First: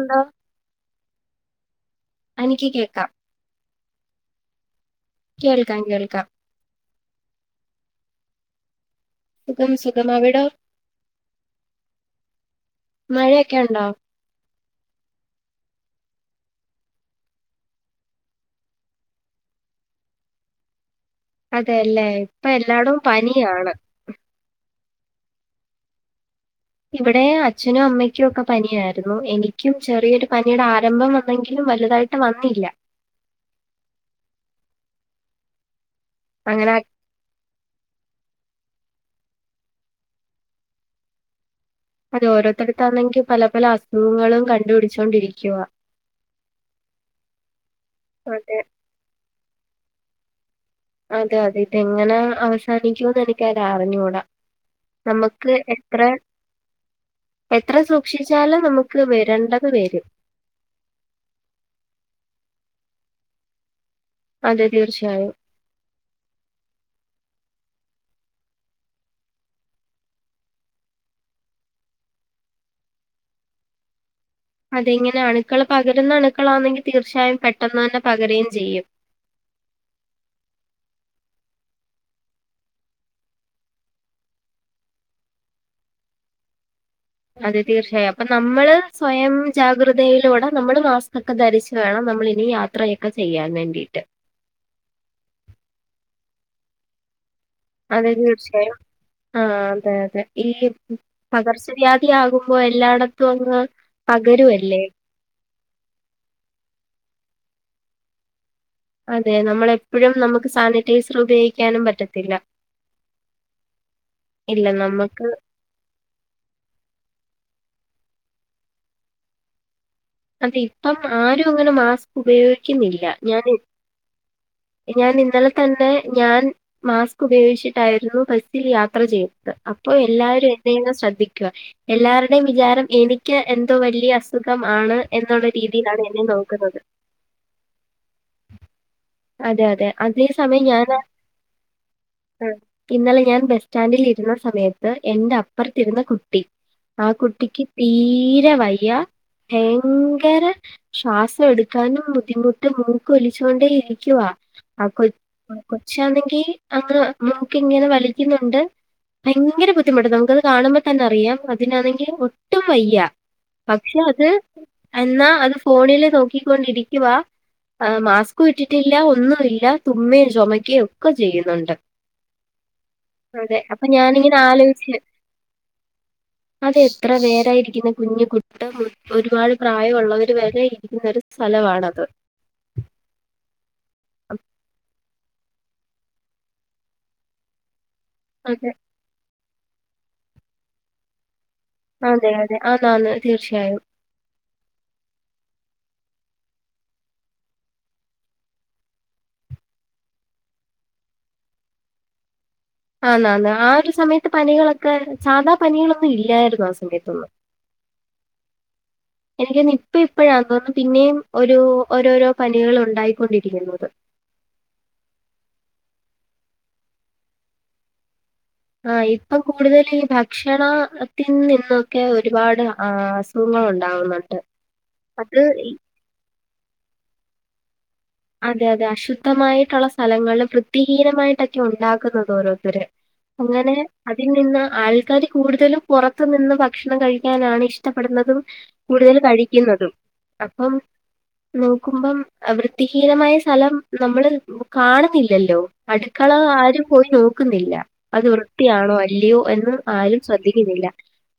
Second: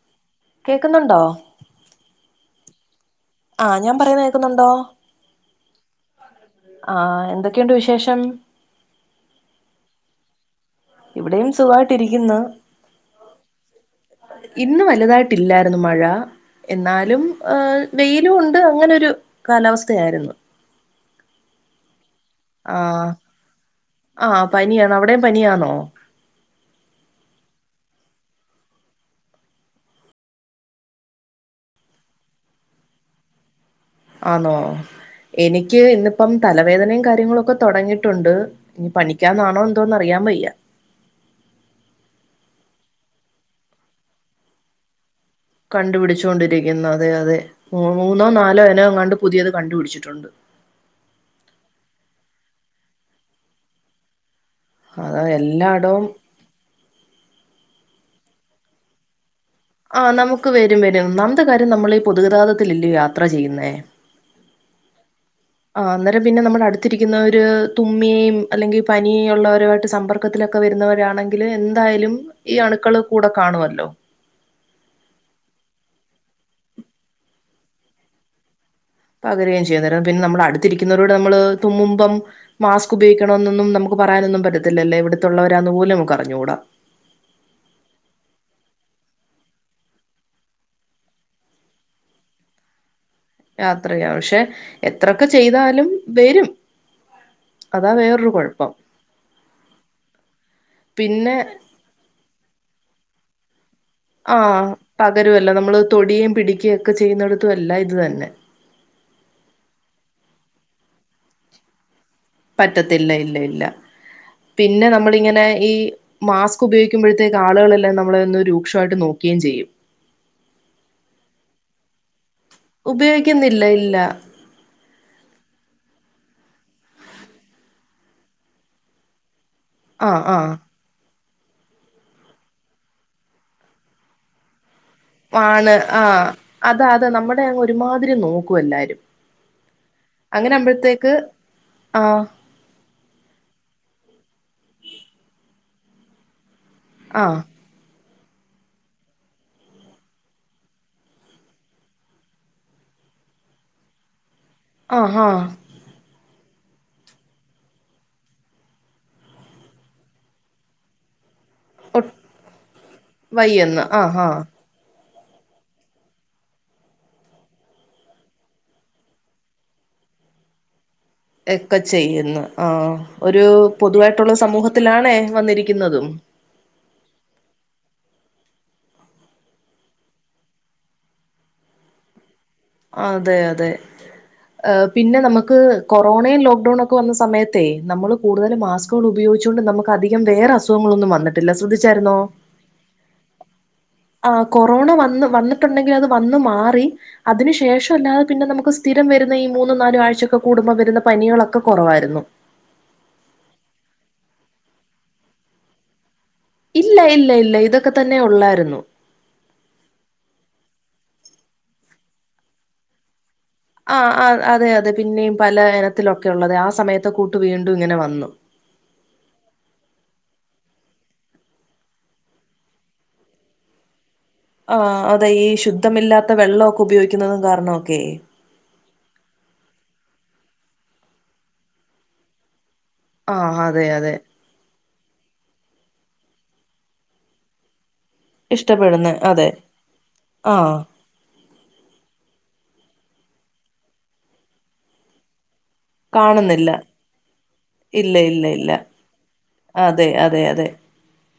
എന്ന കേൾക്കുന്നുണ്ടോ എനിക്ക് കേൾക്കാം ആഹ് ഞാൻ പറയുന്ന കേൾക്കുന്നുണ്ടോ കേൾക്കാം കേൾക്കാം ആഹ് എന്തൊക്കെയുണ്ട് വിശേഷം സുഖം സുഖം അവിടോ ഇവിടെയും സുഖായിട്ടിരിക്കുന്നു മഴയൊക്കെ ഉണ്ടോ ഇന്ന് വലുതായിട്ടില്ലായിരുന്നു മഴ എന്നാലും വെയിലും ഉണ്ട് അങ്ങനെരു കാലാവസ്ഥയായിരുന്നു അതെയല്ലേ ഇപ്പൊ എല്ലാടും ആഹ് പനിയാണ് ആഹ് പനിയാണ് അവിടെയും പനിയണോ ഇവിടെ അച്ഛനും അമ്മയ്ക്കും ഒക്കെ പനിയായിരുന്നു എനിക്കും ചെറിയൊരു പനിയുടെ ആരംഭം വന്നെങ്കിലും വലുതായിട്ട് ട്ട് വന്നില്ല ആണോ എനിക്ക് ഇന്നിപ്പം അങ്ങനെ തലവേദനയും കാര്യങ്ങളും ഒക്കെ തുടങ്ങിയിട്ടുണ്ട് ഇനി പണിക്കാന്നാണോ എന്തോന്ന് അറിയാൻ വയ്യ അത് ഓരോത്തര്ട്ത്താണെങ്കി പല പല അസുഖങ്ങളും കണ്ടുപിടിച്ചോണ്ടിരി കണ്ടു പിടിചോണ്ടിരിയ്ക്കുന്നു അതെ അതെ മൂന്നോ അതെ നാലോ ഇനോ അങ്ങാണ്ട് പുതിയത് കണ്ടുപിടിച്ചിട്ടുണ്ട് അതെ അതെ ഇതെങ്ങനെ അവസാനിക്കും എനിക്ക് അത് അറിഞ്ഞൂടാ അതാ നമുക്ക് എത്ര എല്ലായിടവും എത്ര സൂക്ഷിച്ചാലും നമുക്ക് വെരണ്ട ആഹ് നമുക്ക് വരും വരും ഒന്നാമത്തെ കാര്യം നമ്മൾ പൊതുഗതാഗത്തിലല്ലയോ യാത്ര ചെയ്യുന്നേ അതെ തീർച്ചയായും ആഹ് അന്നേരം പിന്നെ നമ്മുടെ അടുത്തിരിക്കുന്നവര് തുമ്മീം അല്ലെങ്കി പനീയൊള്ളോവരുവായിട്ട് സമ്പർ ക്കത്തിലൊക്കെ വരുന്നവരാണെങ്കില് എന്തായാലും ഈ അണുക്കൾ കൂടെ കാണുവല്ലോ അതെ ഇങ്ങനെ അണുക്കൾ പകരുന്ന അണുക്കളാണെങ്കിൽ തീർച്ചയായും പെട്ടെന്ന് തന്നെ പകരേം ചെയ്യും പകരേം ചെയ്യും അന്നേരം പിന്നെ നമ്മള് അടുത്തിരിക്കുന്നവരോട് നമ്മള് തുമ്മുമ്പം മാസ്ക് ഉപയോഗിക്കണം എന്നൊന്നും നമുക്ക് പറയാനൊന്നും പറ്റത്തില്ലേ എവിടുത്തുള്ളവരാന്ന് പോലും നമുക്ക് അഞ്ഞുകൂടാ അതെ തീർച്ചയായും അപ്പൊ നമ്മള് സ്വയം ജാഗ്രതയിലൂടെ നമ്മള് മാസ്ക്ക് ഒക്കെ ധരിച്ച് വേണം നമ്മൾ ഇനി യാ യാത്രയൊക്കെ ചെയ്യാൻ വേണ്ടീട്ട്. യാത്രയ്യാൻ പക്ഷെ എത്രൊക്കെ ചെയ്താലും വരും അതാ അതെ വേറൊരു കുഴപ്പം തീർച്ചയായും ആഹ് അതെ അതെ ഈ പിന്നെ പകർച്ച വ്യാദി ആകുമ്പോ എല്ലായിടത്തും അങ്ങ് ആഹ് പകരുവല്ലേ. പകരുവല്ലൊ നമ്മള് തൊടിയെം പിടിക്ക്യം ഒക്കെ ചെയ്യുന്നിടത്തും എല്ലാം ഇത് തന്നെ അതെ നമ്മളെപ്പെഴും നമുക്ക് സാനിറ്റൈസർ ഉപയോഗിക്കാനും പറ്റത്തില്ല പറ്റത്തില്ല ഇല്ല ഇല്ല ഇല്ല പിന്നെ നമ്മക്ക് നമ്മളിങ്ങനെ ഈ മാസ്ക് ഉപയോഗിക്കുമ്പോഴത്തേക്ക് ആളുകളെല്ലാം നമ്മളെ ഒന്ന് രൂക്ഷവായിട്ട് നോക്യേം ചെയ്യും അത് ഇപ്പം ആരും അങ്ങനെ മാസ്ക് ഉപയോഗിക്കുന്നില്ല ഞാന് ഉപയോഗിക്കുന്നില്ല ഇല്ല ഞാനിന്നലെ തന്നെ ഞാൻ മാസ്ക് ഉപയോഗിച്ചിട്ടായിരുന്നു ബസിൽ യാത്ര ചെയ്ത് അ പ്പൊ ആഹ് എല്ലാവരും ആഹ് എന്നെയിങ്ങ് ശ്രദ്ധിക്കുവ എല്ലാര്ടിം വിചാരം എനിയ്ക്ക് എന്തോ വല്യെ അസുഖം ആണ് എന്നുള്ള ആണ് രീതിയിലാണ് എന്നെ ആഹ് നോക്കുന്നത്. അത അത നമ്മുടെ അങ്ങ് ഒരുമാതിരി നോക്കും എല്ലാരും അതെ അതെ അതേ അങ്ങനെ സമയം ഞാനാ ആകുമ്പോഴത്തേക്ക് ആഹ് അഹ് ഇന്നലെ ഞാൻ ബസ് സ്റ്റാൻഡിൽ ഇരുന്ന സമയത്ത് എന്റെ അപ്പർത്തിര്ന്ന കുട്ടി ആ ആഹ് കുട്ടിക്ക് തീരെ വയ്യ ഭയങ്കര ശ്വാസം എടുക്കാനും ബുദ്ധിമുട്ട് മൂക്ക് ഒലിച്ചോണ്ടേ ഇരി ക്യുവാ ആ കൊച് ആഹ് ആഹ് കൊച്ചാണെങ്കി അങ്ങനെ മൂക്ക് ഇങ്ങനെ വലിക്ക്യുന്നുണ്ട് ഭയങ്ക ബുദ്ധിമുട്ട് നമുക്കത് കാണുമ്പോ തന്നെ അറിയാം ഒ തിനാണെങ്കിൽ ഒട്ടും വയ്യ വയ്യെന്ന് പക്ഷെ ആഹ് അത് ആഹ് എന്നാ അത് ഫോണില് നോക്കിക്കൊണ്ടിരിക്കുവ മാസ്കുഇട്ടി ട്ടില്ല ഒന്നുവില്ല തുമ്മേം ചൊമക്കേം ഒക്കെ ചെയ്യുന്നു ആഹ് ഒരു അതെ. അപ്പൊ പൊതുവായിട്ടുള്ള ഞാനിങ്ങനെ സമൂഹത്തിലാണേ വന്നിരിക്കുന്നതും അതെ എത്ര പേരായിരിക്കുന്നത് കുഞ്ഞു കുട്ടം മുതൽ ഒരുപാട് പ്രായമുള്ളവര് ഇരിക്ക്യുന്നൊരു സ് സ്ഥലവാണത് അതെ അതെ ഏഹ് പിന്നെ നമുക്ക് കൊറോണയും ലോക്ക്ഡൌൺ ഒക്കെ വന്ന സമയത്തെയ് നമ്മള് കൂടുതല് അതെ. മാസ് ക്കോള് ഉയോഗിച്ചോണ്ട് നമുക്ക് അധികം വേറെ അസുഖങ്ങളൊന്നും വന്നിട്ടില്ല ശ്രദ്ധി അതെ അതെ ആന്ന് ആന്ന് തീർച്ചയായും ആഹ് കൊറോണ വന്ന് വന്നിട്ടുണ്ടെങ്കിൽ അത് വന്ന് മാറി അതിനു ശേഷം അല്ലാതെ പിന്നെ നമുക്ക് സ്ഥിരം വരുന്ന ഈ മൂന്നു നാല് ആഴ്ചൊക്കെ കൂടുമ്പോൾ വരുന്ന പനികളൊക്കെ കൊറവായിരുന്നു ആന്ന് ആന്ന് ആ ഒരു സമയത്ത് പനികളൊക്കെ സാധാ പനികളൊന്നും ഇല്ലായിരുന്നു ആ ഇല്ല സമയത്തൊന്നും. ഇല്ല ഇല്ല ഇതൊക്കെ തന്നെ ഒള്ളായിരുന്നു എനിക്കന്ന് ഇപ്പ ഇപ്പഴാ തോന്നുന്നു പിന്നെയും ഒരു ഓരോരോ പനികൾ ഉണ്ടായിക്കൊണ്ടിരിക്കുന്നത് ആഹ് ആഹ് അതെ അതെ പിന്നെയും പല എനത്തിലൊക്കെ ഉള്ളത് ആ സമയത്തെ കൂട്ട് വീണ്ടും ഇങ്ങനെ വന്നു ആഹ് ഇപ്പം കൂടുതല് ഈ ഭക്ഷണം ത്തിൽ നിന്നൊക്കെ ഒരുപാട് ആ സു സുഖങ്ങളൊണ്ടാവുന്നുണ്ട് ആഹ് അതെ ഈ ശുദ്ധമില്ലാത്ത വെള്ളവൊക്കെ ഉപയോഗിക്കുന്നതും കാരണം വൊക്കേയ് അതെ അതെ അശുദ്ധമായിട്ടുള്ള സ്ഥലങ്ങൾള് വൃത്തിഹീനമായിട്ടൊക്കെ ഉണ്ടാക്കുന്നുന്നത് ഓരോരുത്തര് ആഹ് അങ്ങനെ അതെ അതെ അതിൽ നിന്ന് ആൾക്കാര് കൂടുതലും പൊറത്തു നിന്ന് ഭക്ഷണം കഴിക്കാനാണ് ഇഷ്ടപ്പെടുന്നതും ഇഷ്ടപ്പെടുന്ന കൂടുതല് അതെ കഴിക്കുന്നതും അപ്പം ആഹ് നോക്കുമ്പം വൃത്തിഹീനമായ സ്ഥലം നമ്മള് കാണുന്നില്ലല്ലോ അടുക്കള കാണുന്നില്ല ആരും പോയി നോക്ക്‌ന്നില്ല ഇല്ല അത് ഇല്ല ഇല്ല വൃത്തിയാണോ അല്ലയോ എന്ന് അതെ ആരും അതെ അതെ ശ്രദ്ധിക്കുന്നില്ല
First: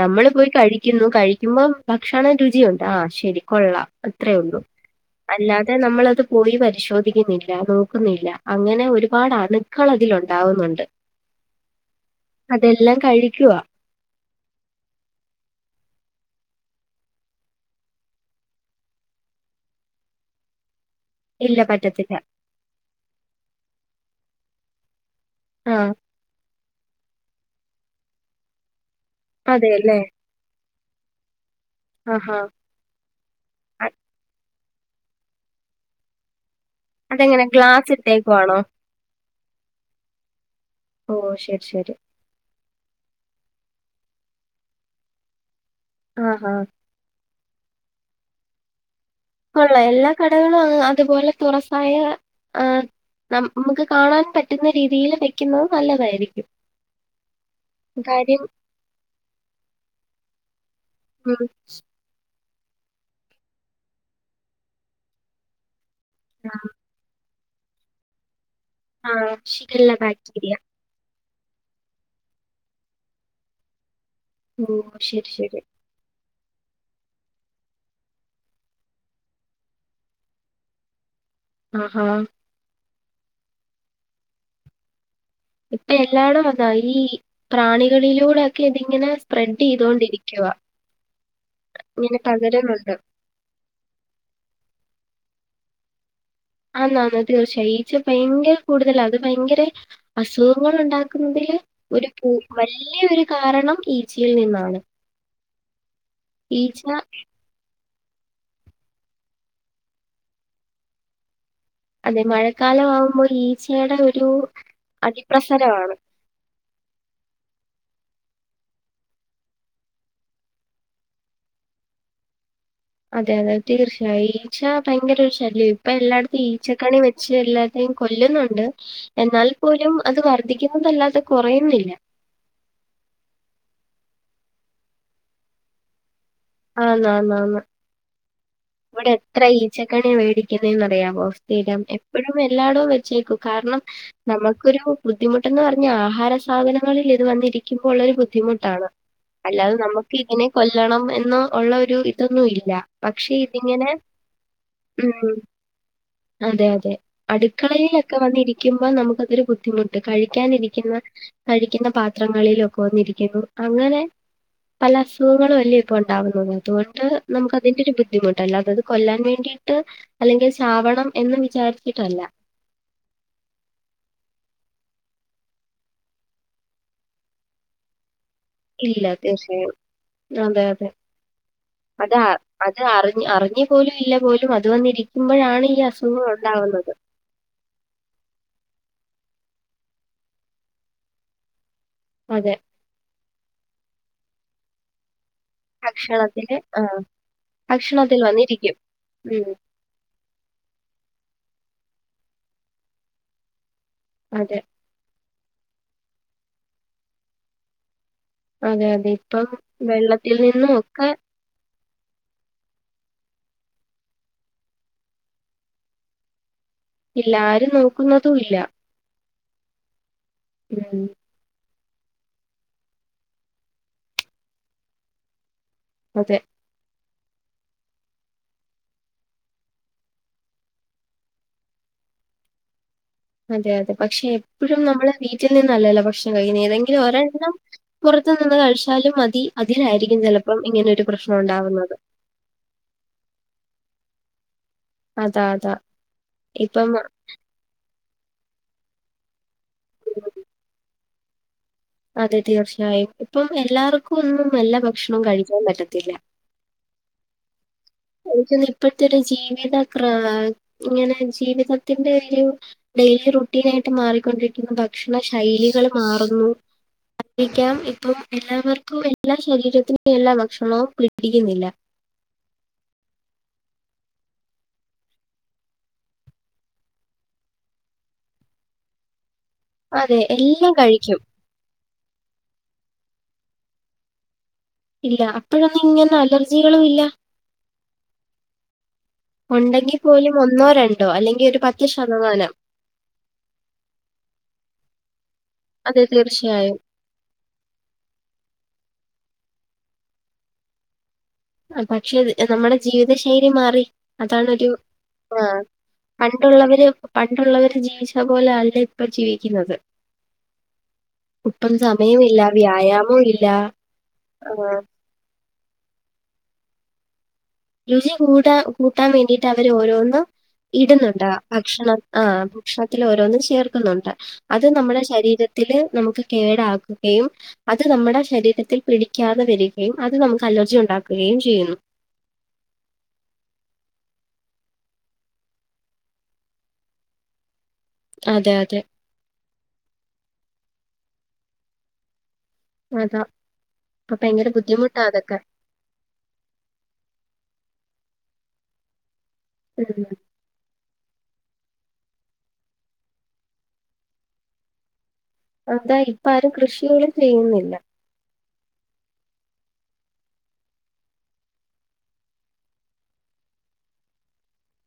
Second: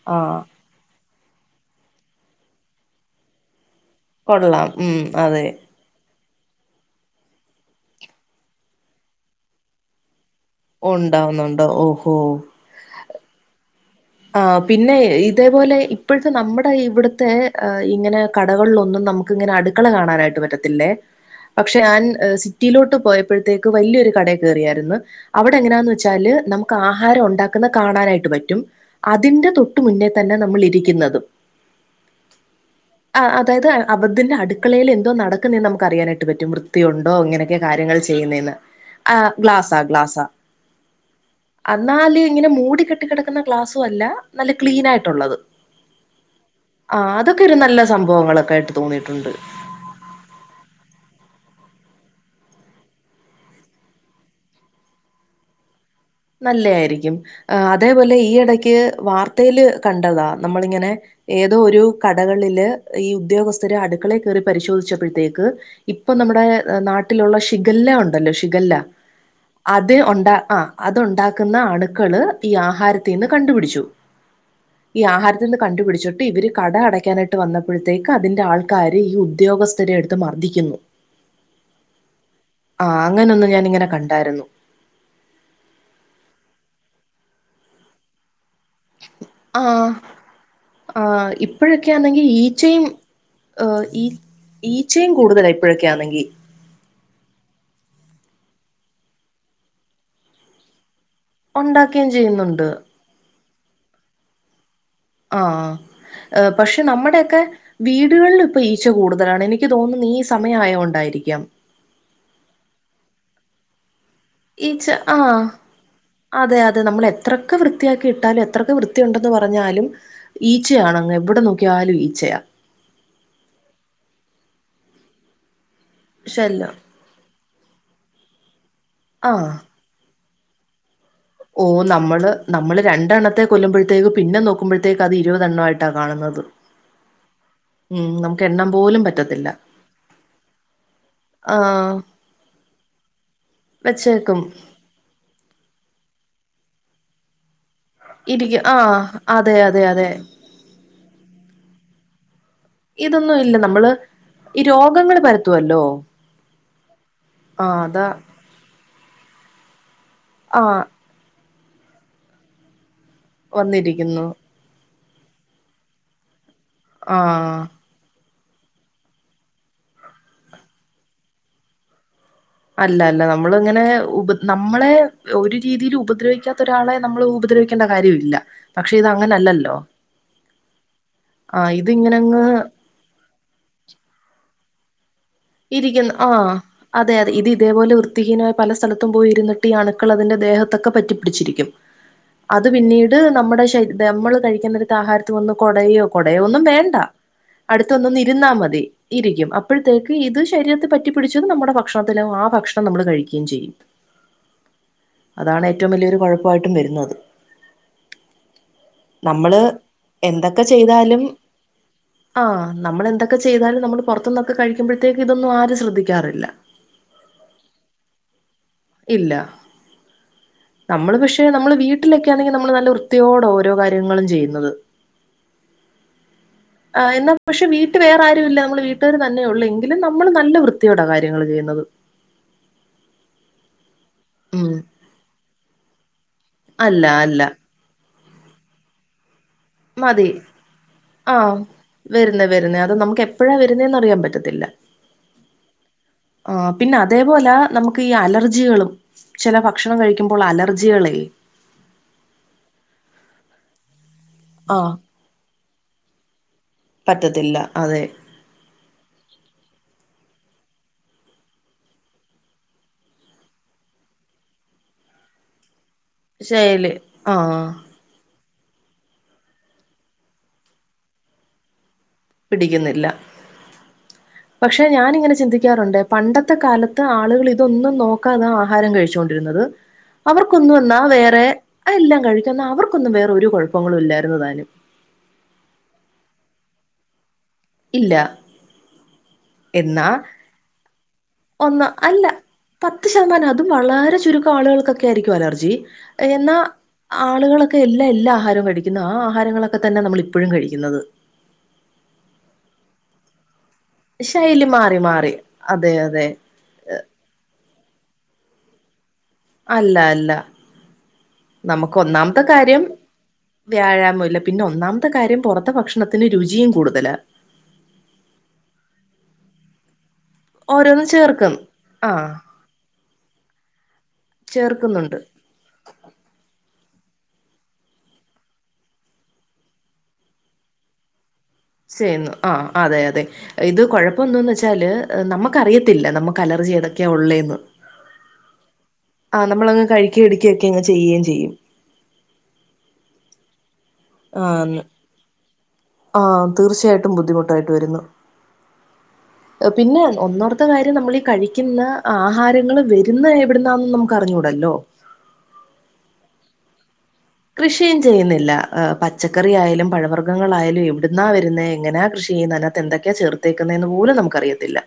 നമ്മള് ആഹ് പോയി കഴിക്കുന്നു കഴിക്കുമ്പം ഭക്ഷണം രുചിയുണ്ട് ആഹ് ശരി കൊള്ളാം അത്രേ ഉള്ളൂ കൊള്ളാം ഉം അതെ അല്ലാതെ നമ്മളത് പോയി പരിശോധിക്കുന്നില്ല നോക്കുന്നില്ല അങ്ങനെ ഒരുപാട് അണുക്കൾ അതിലുണ്ട് ഉണ്ടാവുന്നുണ്ട് ഓ ഹോ ഇതെല്ലാം കഴിക്കുവാ ആഹ് പിന്നെ ഇതേപോലെ ഇപ്പോഴത്തെ നമ്മുടെ ഇവിടുത്തെ ഇങ്ങനെ കടകളിലൊന്നും നമ് ക്ക്ങ്ങനെ അടുക്കള കാണാനായിട്ട് പറ്റത്തില്ലേ ഇല്ല പക്ഷെ ഞാൻ പറ്റത്തില്ല സിറ്റിയിലോട്ട് പോയപ്പഴത്തേക്ക് വല്യൊരു കടേ കേറിയാര്ന്ന് അവിടെ ആ എങ്ങനാന്ന് വെച്ചാല് നമുക്ക് ആഹാരം ഉണ്ടാക്കുന്നത് കാണാനായിട്ട് പറ്റും അതിറെ തൊട്ട് അതെയല്ലേ മുന്നേ തന്നെ നമ്മൾ ഇരിക്കുന്നതും ആഹ് ഹാ ആ അതായത് അബദ്ധിന്റെ അടുക്കളയിൽ എന്തോ നടക്കുന്ന എന്ന് നമുക്ക് അറിയാനായിട്ട് പറ്റും വൃ ത്തി ഉണ്ടോ അതെങ്ങനെ എങ്ങനൊക്കെ ഗ്ലാസ് കാര്യങ്ങൾ ചെയ്യുന്നെന്ന് ഇട്ടേക്കുവാണോ ആ ഗ്ലാസ ഗ്ലാസ ഓ ശരി ശരി എന്നാല് ഇങ്ങനെ മൂടി കെട്ടി കിടക്കുന്ന ഗ്ലാസ് അല്ല നല്ല ക്ലീൻ ആയിട്ടുള്ളത് ആ ഹ ആ അതൊക്കെ ഒരു നല്ല സംഭവങ്ങളൊക്കെ ആയിട്ട് തോന്നിയിട്ടുണ്ട് ഉള്ള എല്ലാ കടകളും അതുപോലെ തുറസായ ആഹ് ന നമുക്ക് കാണാൻ പറ്റുന്ന രീതിയിൽ വെക്കുന്നുന്നത് നല്ലതായിരിക്കും നല്ല ആയിരിക്കും അതേപോലെ ഈ കാര്യം ഇടക്ക് വാർത്തയിൽ കണ്ടതാ നമ്മളിങ്ങനെ ഉം, ഏതോ ഒരു കടകളില് ഈ ഉദ്യോഗസ്ഥര് അടുക്കളെ കയറി പരിശോധിച്ചപ്പോഴത്തേക്ക് ഇപ്പൊ നമ്മുടെ നാട്ടിലുള്ള ഷിഗല്ല ഉണ്ടല്ലോ ഷിഗല്ല ആ ശിഗല്ല അത് ഒണ്ട ബാക്ടീരിയ ആ അതുണ്ടാക്കുന്ന അണുക്കള് ഈ ആഹാരത്തിൽ നിന്ന് കണ്ടുപിടിച്ചു ഓ ഈ ശരി ആഹാരത്തിന്ന് ശരി കണ്ടുപിടിച്ചു ഇവര് കട അടയ്ക്കാനായിട്ട് വന്നപ്പോഴത്തേക്ക് അതിന്റെ ആൾക്കാര് ഈ ഉദ്യോഗസ്ഥരെ എടുത്ത് മർദ്ദിക്കുന്നു ആ ഹ ആഹ് അങ്ങനൊന്ന് ഞാനിങ്ങനെ കണ്ടായിരുന്നു ഇപ്പ എല്ലാടും അത ഈ പ്രാണികളിലൂടെ ക്കെ ഇതിങ്ങനെ സ്പ്രെഡ് ആ ചെയ്തോണ്ടിരിക്കുക ആ ഇപ്പോഴൊക്കെ ഇങ്ങനെ ആണെങ്കി ഈച്ചയും പകരുന്നുണ്ട് ഈ ഈച്ചയും കൂടുതല ഇപ്പോഴൊക്കൊണെങ്കിൽ ആന്ന് ആന്ന് തീർച്ചയായും ഈച്ച ഭയങ്കര കൂടുതൽ അത് ഭയങ്കര അസുഖങ്ങൾ ഉണ്ടാ കുന്നേ ഉണ്ടാക്കുകയും ഒരു ചെയ്യുന്നുണ്ട് വല്യയ ഒരു കാരണം ഈച്ചയിൽ നിന്നാണ് ആഹ് പക്ഷെ ഈച്ച നമ്മുടെ ഒക്കെ വീടുകളിൽ ഇപ്പൊ ഈച്ച കൂടുതലാണ് എനിക്ക് തോന്നുന്നത് ഈ സമയമാ യോണ്ടായിരിക്കാം അതെ മഴക്കാലമാവുമ്പോൾ ഈച്ചയുടെ ഒരു ഈച്ച ആഹ് അതിപ്രസരമാണ് അതെ അതെ നമ്മൾ എത്രൊക്കെ വൃത്തിയാക്കി ഇട്ടാലും എത്രൊക്കെ വൃത്തി ഉണ്ടെന്ന് പറഞ്ഞാലും ഈച്ചയാണങ്ങ് എവിടെ നോക്കിയാലും ഈച്ചയാ അതെ അതെ തീർച്ചയായും ഈച്ച ഭയങ്കര ഒരു ശൈല്യം ഇപ്പൊ എല്ലായിടത്തും ശല്യം ഈച്ചക്കണി വെ അല്ലാതയും കൊല്ലുന്നുണ്ട് എന്നാൽ ആഹ് പോലും അത് വർധിക്കുന്നതല്ലാതെ ഓ നമ്മള് നമ്മള് രണ്ടെണ്ണത്തെ കൊല്ലുമ്പോഴത്തേക്ക് പിന്നെ നോക്കുമ്പോഴത്തേക്ക് അത് ഇരുപതെണ്ണമായിട്ടാണ് കാണുന്നത് ആന്ന് ആന്ന് ആന്ന് ഉം നമുക്ക് എണ്ണം പോലും ഇവിടെ എത്ര പറ്റത്തില്ല ഈച്ചക്കണി മേടിക്കുന്നന്ന്റിയാവോ സ്ഥിരം ആഹ് എപ്പഴും എല്ലായിടും വെച്ചേക്കും കാരണം വെച്ചേക്കും നമുക്കൊരു ബുദ്ധിമുട്ടന്ന് പറഞ്ഞ ആഹാര സാധനങ്ങളിൽ ഇത് വന്നിരി ക്കുമ്പൊള്ളരു ഇരിക്കും ബുദ്ധിമുട്ടാണ് ആഹ് അതെ അല്ലാതെ അതെ അതെ നമുക്ക് ഇതിനെ കൊല്ലണം എ ന്ന് ഉള്ള ഒരു ഇതൊന്നും ഇല്ല പക്ഷെ ഇതൊന്നും ഇല്ല ഇതിങ്ങനെ നമ്മള് ഈ രോഗങ്ങൾ ഉം പരത്തുവല്ലോ അതെ അതെ ആഹ് അതാ അടുക്കളയിലൊക്കെ വന്നിരിക്കുമ്പോ നമുക്കതൊരു ബുദ്ധിമു ട്ട് ആഹ് കഴിക്കാനിരിക്കുന്ന കഴിക്കുന്ന പാത്രങ്ങളിലൊക്കെ വന്നിരിക്കുന്നു അങ്ങനെ വന്നിരിക്കുന്നു പല അസുഖങ്ങളും വല്ല ഇപ്പ ഉണ്ടാകുന്നത് അതുകൊണ്ട് നമുക്ക് ആഹ് അതിന്റെ ഒരു ബുദ്ധിമുട്ടല്ല അല്ലാതത് കൊല്ലാൻ വേണ്ടിട്ട് അല്ലെങ്കിൽ ചാവണം എന്ന് വിചാരിച്ചിട്ടല്ല. അല്ല അല്ല നമ്മളിങ്ങനെ ഉപ നമ്മളെ ഒരു രീതിയിൽ ഉപദ്രവിക്കാത്ത ഒരാളെ നമ്മൾ ഉപദ്ര വിക്കണ്ട കാര്യം ഇല്ല ഇല്ല തീർച്ചയായും അതെ അതെ ആ അത് ഇതിങ്ങനങ്ങ് അത് അറി അറിഞ്ഞു പോലും ഇല്ല പോലും അത് വന്നിരിക്കുമ്പഴാണ് ഈ അസുഖം ഉണ്ടാവുന്നത്. അതെതെ ഇതേപോലെ വൃത്തിഹീനായ പല സ്ഥലത്തും പോയിരുന്നിട്ട് ഈ അണുക്കൾ അതിന്റെ ദേഹത്തൊക്കെ പറ്റിപ്പിടിച്ചിരിക്കും. അതെ അത് പിന്നീട് നമ്മുടെ ശരിരം നമ്മള് കഴിക്കുന്ന ആഹാരത്തി വന്ന് കൊടയോ ഭക്ഷണത്തില് കൊടയൊന്നും ആ, വേണ്ട അടുത്തൊന്ന് ഭക്ഷണത്തിൽ വന്ന് ഇരുന്നാൽ വന്നിരിക്കും മതി ഉം ഇരിക്കും- അപ്പഴത്തേക്ക് ഇത് ശരീരത്തെ പറ്റിപ്പിടിച്ചത് നമ്മുടെ ഭക്ഷണത്തിലാവും ആ ഭക്ഷണം നമ്മള് കഴിക്കുകയും ചെയ്യും. അതെ അതാണ് ഏറ്റവും വലിയൊരു കൊഴപ്പായിട്ടും വരുന്നത്. അതെ അതെ ഇപ്പം നമ്മള് വെള്ളത്തിൽ എന്തൊക്കെ നിന്നും ഒക്കെ ചെയ്താലും- ആഹ് നമ്മളെന്തൊക്കെ ചെയ്താലും നമ്മള് പൊറത്ത്ന്നൊക്കെ കഴിക്കുമ്പഴ ത്തേക്ക് ഇതൊന്നും ആരും ശ്രദ്ധിക്കാറില്ല. ഇല്ല ആരും നോക്കുന്നതും ഇല്ല. ഇല്ല ഉം. നമ്മള് പക്ഷെ - പക്ഷെ നമ്മള് വീട്ടിലൊക്കെയാണെങ്കി നമ്മള് നല്ല വൃത്തിയോടെ ഓരോ കാര്യങ്ങളും ചെയ്യുന്നത്. അതെ ആഹ് എന്നാ പക്ഷെ വീട്ട് വേറെ ആരും ഇല്ല നമ്മള് വീട്ടുകാർ തന്നെ ഉള്ളെ ങ്കിലും നമ്മള് നല്ല വൃത്തിയോടെ കാര്യങ്ങൾ ചെയ്യുന്നത്. അതെ അതെ പക്ഷെ ഉം എപ്പഴും നമ്മള് വീട്ടിൽ നിന്നല്ലല്ലോ ഭക്ഷണം കഴിയുന്നേ ഏതെങ്കിലും അല്ല അല്ല ഒരെണ്ണം- പുറത്ത് നിന്ന് കഴിച്ചാലും മതി അതിലായിരിക്കും മതി ചെലപ്പോ ഇങ്ങനെ ഒരു പ്രശ്നം ആഹ് ഉണ്ടാവുന്നത്. വരുന്നേ വരുന്നേ അത് നമുക്ക് എപ്പഴാ വരുന്നേന്ന് അറിയാൻ പറ്റത്തില്ല. അതാ, അതാ. ആഹ് ഇപ്പം പിന്നെ അതേപോല നമുക്ക് ഈ അലർജികളും ചെല ഭക്ഷണം കഴിക്കുമ്പോൾ അലർജികളെ അതെ തീർച്ചയായും ഇപ്പം എല്ലാവർക്കും ഒന്നും നല്ല ആഹ് ഭക്ഷണം കഴിക്കാൻ പറ്റത്തില്ല. പറ്റത്തില്ല അതെ എനിക്ക് തൊന്നുന്നു ഇപ്പഴത്തെ ഒരു ജീവിത ക്ര ഇങ്ങനെ ജീവിതത്തിന്റെ ഒരു- ഡെയിലി റൊട്ടീൻ ആയിട്ട് മാറിക്കൊണ്ടിരിക്കുന്ന ഭക്ഷണ ശൈലികളും- മാറുന്നു ശൈലി ആഹ് അതായിരിക്കാം ഇപ്പം- എല്ലാവർക്കും എല്ലാ ശരീരത്തിനും എല്ലാ ഭക്ഷണവും പിടിക്കുന്നില്ല. പിടിക്കുന്നില്ല പക്ഷെ ഞാൻ ഇങ്ങനെ ചിന്തിക്കാറുണ്ട് പണ്ടത്തെ കാലത്ത് ആളുകൾ ഇതൊന്നും നോക്കാതെ ആഹാരം കഴിച്ചോണ്ടിരുന്നത്. അതെ എല്ലാം അവർക്കൊന്നും എന്നാ കഴിക്കും വേറെ എല്ലാം കഴിക്കാം അവർക്കൊന്നും വേറെ ഒരു കൊഴപ്പങ്ങളും ഇല്ലായിരുന്നതാനും. ഇല്ല അപ്പഴൊന്നും ഇങ്ങനെ അലർജികളുയില്ല ഇല്ല ഒണ്ടെങ്കിൽ എന്നാ പോലും ഒന്നോ രണ്ടോ അല്ലെങ്കിൽ ഒരു ഒന്ന് പത്ത് അല്ല ശതമാനം പത്ത് ശതമാനം അതും വളരെ ചുരുക്കം ആളുകൾക്കൊക്കെ ആയിരിക്കും അലർജി അതെ എന്നാ തീർച്ചയായും ആളുകളൊക്കെ എല്ലാ എല്ലാ ആഹാരവും കഴിക്കുന്നു ആ ആഹാരങ്ങളൊക്കെ തന്നെ നമ്മള് ഇപ്പഴും കഴിക്കുന്നത്. ആ പക്ഷെ നമ്മുടെ ജീവിത ശൈലി മാറി അതാണ് ശൈലി ഒരു മാറി മാറി ആ അതെ അതെ പണ്ടുള്ളവര്- പണ്ടുള്ളവര് ജീവിച്ച പോലെ അല്ല ഇപ്പം ജീവിക്ക- അല്ല അല്ല ഇപ്പം നമുക്ക് സമയമില്ല ഒന്നാമത്തെ കാര്യം വ്യായാമവും ഇല്ല വ്യായാമില്ല പിന്നെ ആ, ഒന്നാമത്തെ- ത്തെ കാര്യം പൊറത്ത ഭക്ഷണത്തിന് രുചിയും കൂടുതല രുചി കൂടാ കൂട്ടാൻ വേണ്ടിട്ട് അവര് ഓരോന്നും ഓരോന്ന് ഇടുന്നുണ്ട് ചേർക്കും ഭക്ഷണം ആഹ് ഭക്ഷണത്തിൽ ഓരോന്നും ചേർക്കുന്നുണ്ട് അത് നമ്മുടെ ചേർക്കുന്നുണ്ട് ശരീരത്തില് നമുക്ക് കേടാക്കുകയും- അത് നമ്മുടെ ശരീരത്തിൽ പിടിക്കാതെ വരികയും അത് നമുക്ക് അലർജി ഉണ്ടാക്കുകയും ചെയ്യുന്നു ചെയ്യുന്നു ആ അതെ അതെ ഇത് കൊഴപ്പം എന്തുവാന്ന് വെച്ചാല് നമുക്കറിയത്തില്ല നമ്മുക്ക് അലർജി ഏതൊക്കെയാ ഉള്ളേന്ന് അതെ അതെ ആ നമ്മളങ്ങ് കഴിക്കുകയും എ ടുക്കുകയൊക്കെ അങ്ങ് ചെയ്യുകയും ചെയ്യും അതാ അപ്പ ഭയങ്കര ബുദ്ധിമുട്ടാ അതൊക്കെ ആ തീർച്ചയായിട്ടും ബുദ്ധിമുട്ടായിട്ട് വരുന്നു പിന്നെ ഉം. ഒന്ന് ഓ - മത്തെ കാര്യം നമ്മള് ഈ കഴിക്കുന്ന ആഹാരങ്ങൾ വരുന്ന എവിടുന്നാണെന്ന് നമുക്ക് അറിഞ്ഞുകൂടല്ലോ എന്താ ഇപ്പ ആരും കൃഷിയോട്- കൃഷി ചെയ്യുന്നില്ല, ആ പച്ചക്കറി ആയാലും പഴവർഗങ്ങളായാലും എവ്ടുന്നാ വെരുന്നേ എങ്ങനാ കൃഷി ചെയ്യുന്നേതിനാത്ത് എന്തൊക്കെയെ ചേർ ത്തേക്കുന്നേന്ന് പോലും നമുക്കറിയത്തില്ല.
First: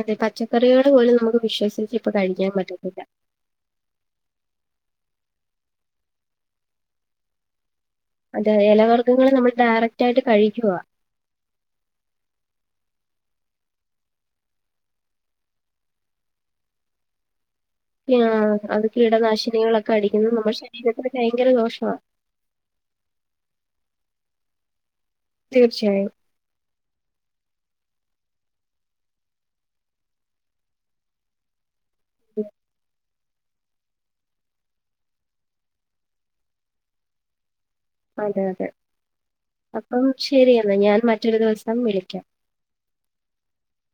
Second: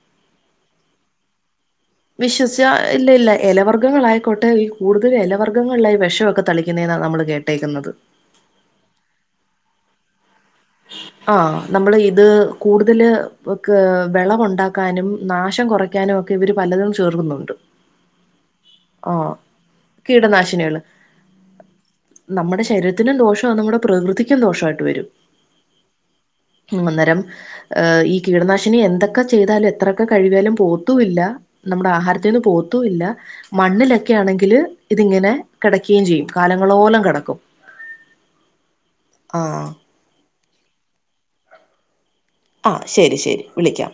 അതെ പച്ചക്കറികള്പോലും നമുക്ക് വിശ്വസിച്ച് ഇപ്പൊ കഴിക്കാൻ വിശ്വസിച്ച പറ്റത്തില്ല ഇല്ല ഇല്ല എലവർഗ്ഗങ്ങളായി കോട്ടൽ കൂടുതൽ എലവർഗ്ഗങ്ങൾലാ ഈ വെഷൊക്കെ തളിക്കുന്നെന്നാ നമ്മള് കേട്ടേക്ക്ന്നത്. അതെ, എലവർഗ്ഗങ്ങള് നമ്മൾ ഡയറക്റ്റായിട്ട് കഴിയ്ക്കുവാ. ഹാ നമ്മള് ഇത് കൂട്തല് [unintelligible] വെളവുണ്ടാക്കാനും നാശം കുറ യ്ക്കാനും ഒക്കെ ഇവര് പലതും ചേർക്കുന്നുണ്ട്. ആ അത് ആഹ് കീടനാശിനികളൊക്കെ അടിയ്ക്കുന്നത് നമ്മ കീടനാശിനികള്. ശരീരത്തിന് ഭയങ്കര ദോഷവാ നമ്മടെ ശരീരത്തിനും ദോഷവാ നമ്മുടെ പ്രകൃതിയ്ക്കും ദോഷവായിട്ട് വെരും. തീർച്ചയായും. അന്നേരം ഏഹ് ഈ കീടനാശിനി എന്തൊക്കെ ചെയ്താലും എത്രൊക്കെ കഴിവ്യാലും പോവത്തുല്ല. നമ്മടെ ആഹാരത്തിന്ന് പോവത്തുല്ല മണ്ണിലൊക്കെ ആണെങ്കില് ഇതിങ്ങനെ കെടക്കെയും ചെയ്യും കാലങ്ങളോലം കെടക്കും. അതെ, അതെ അപ്പം ശെരിയെന്നാ ഞാൻ മറ്റൊരു ദിവസം വിളിയ്ക്കാം. ആഹ് ശെരി, ശെരി വിളിയ്ക്കാം.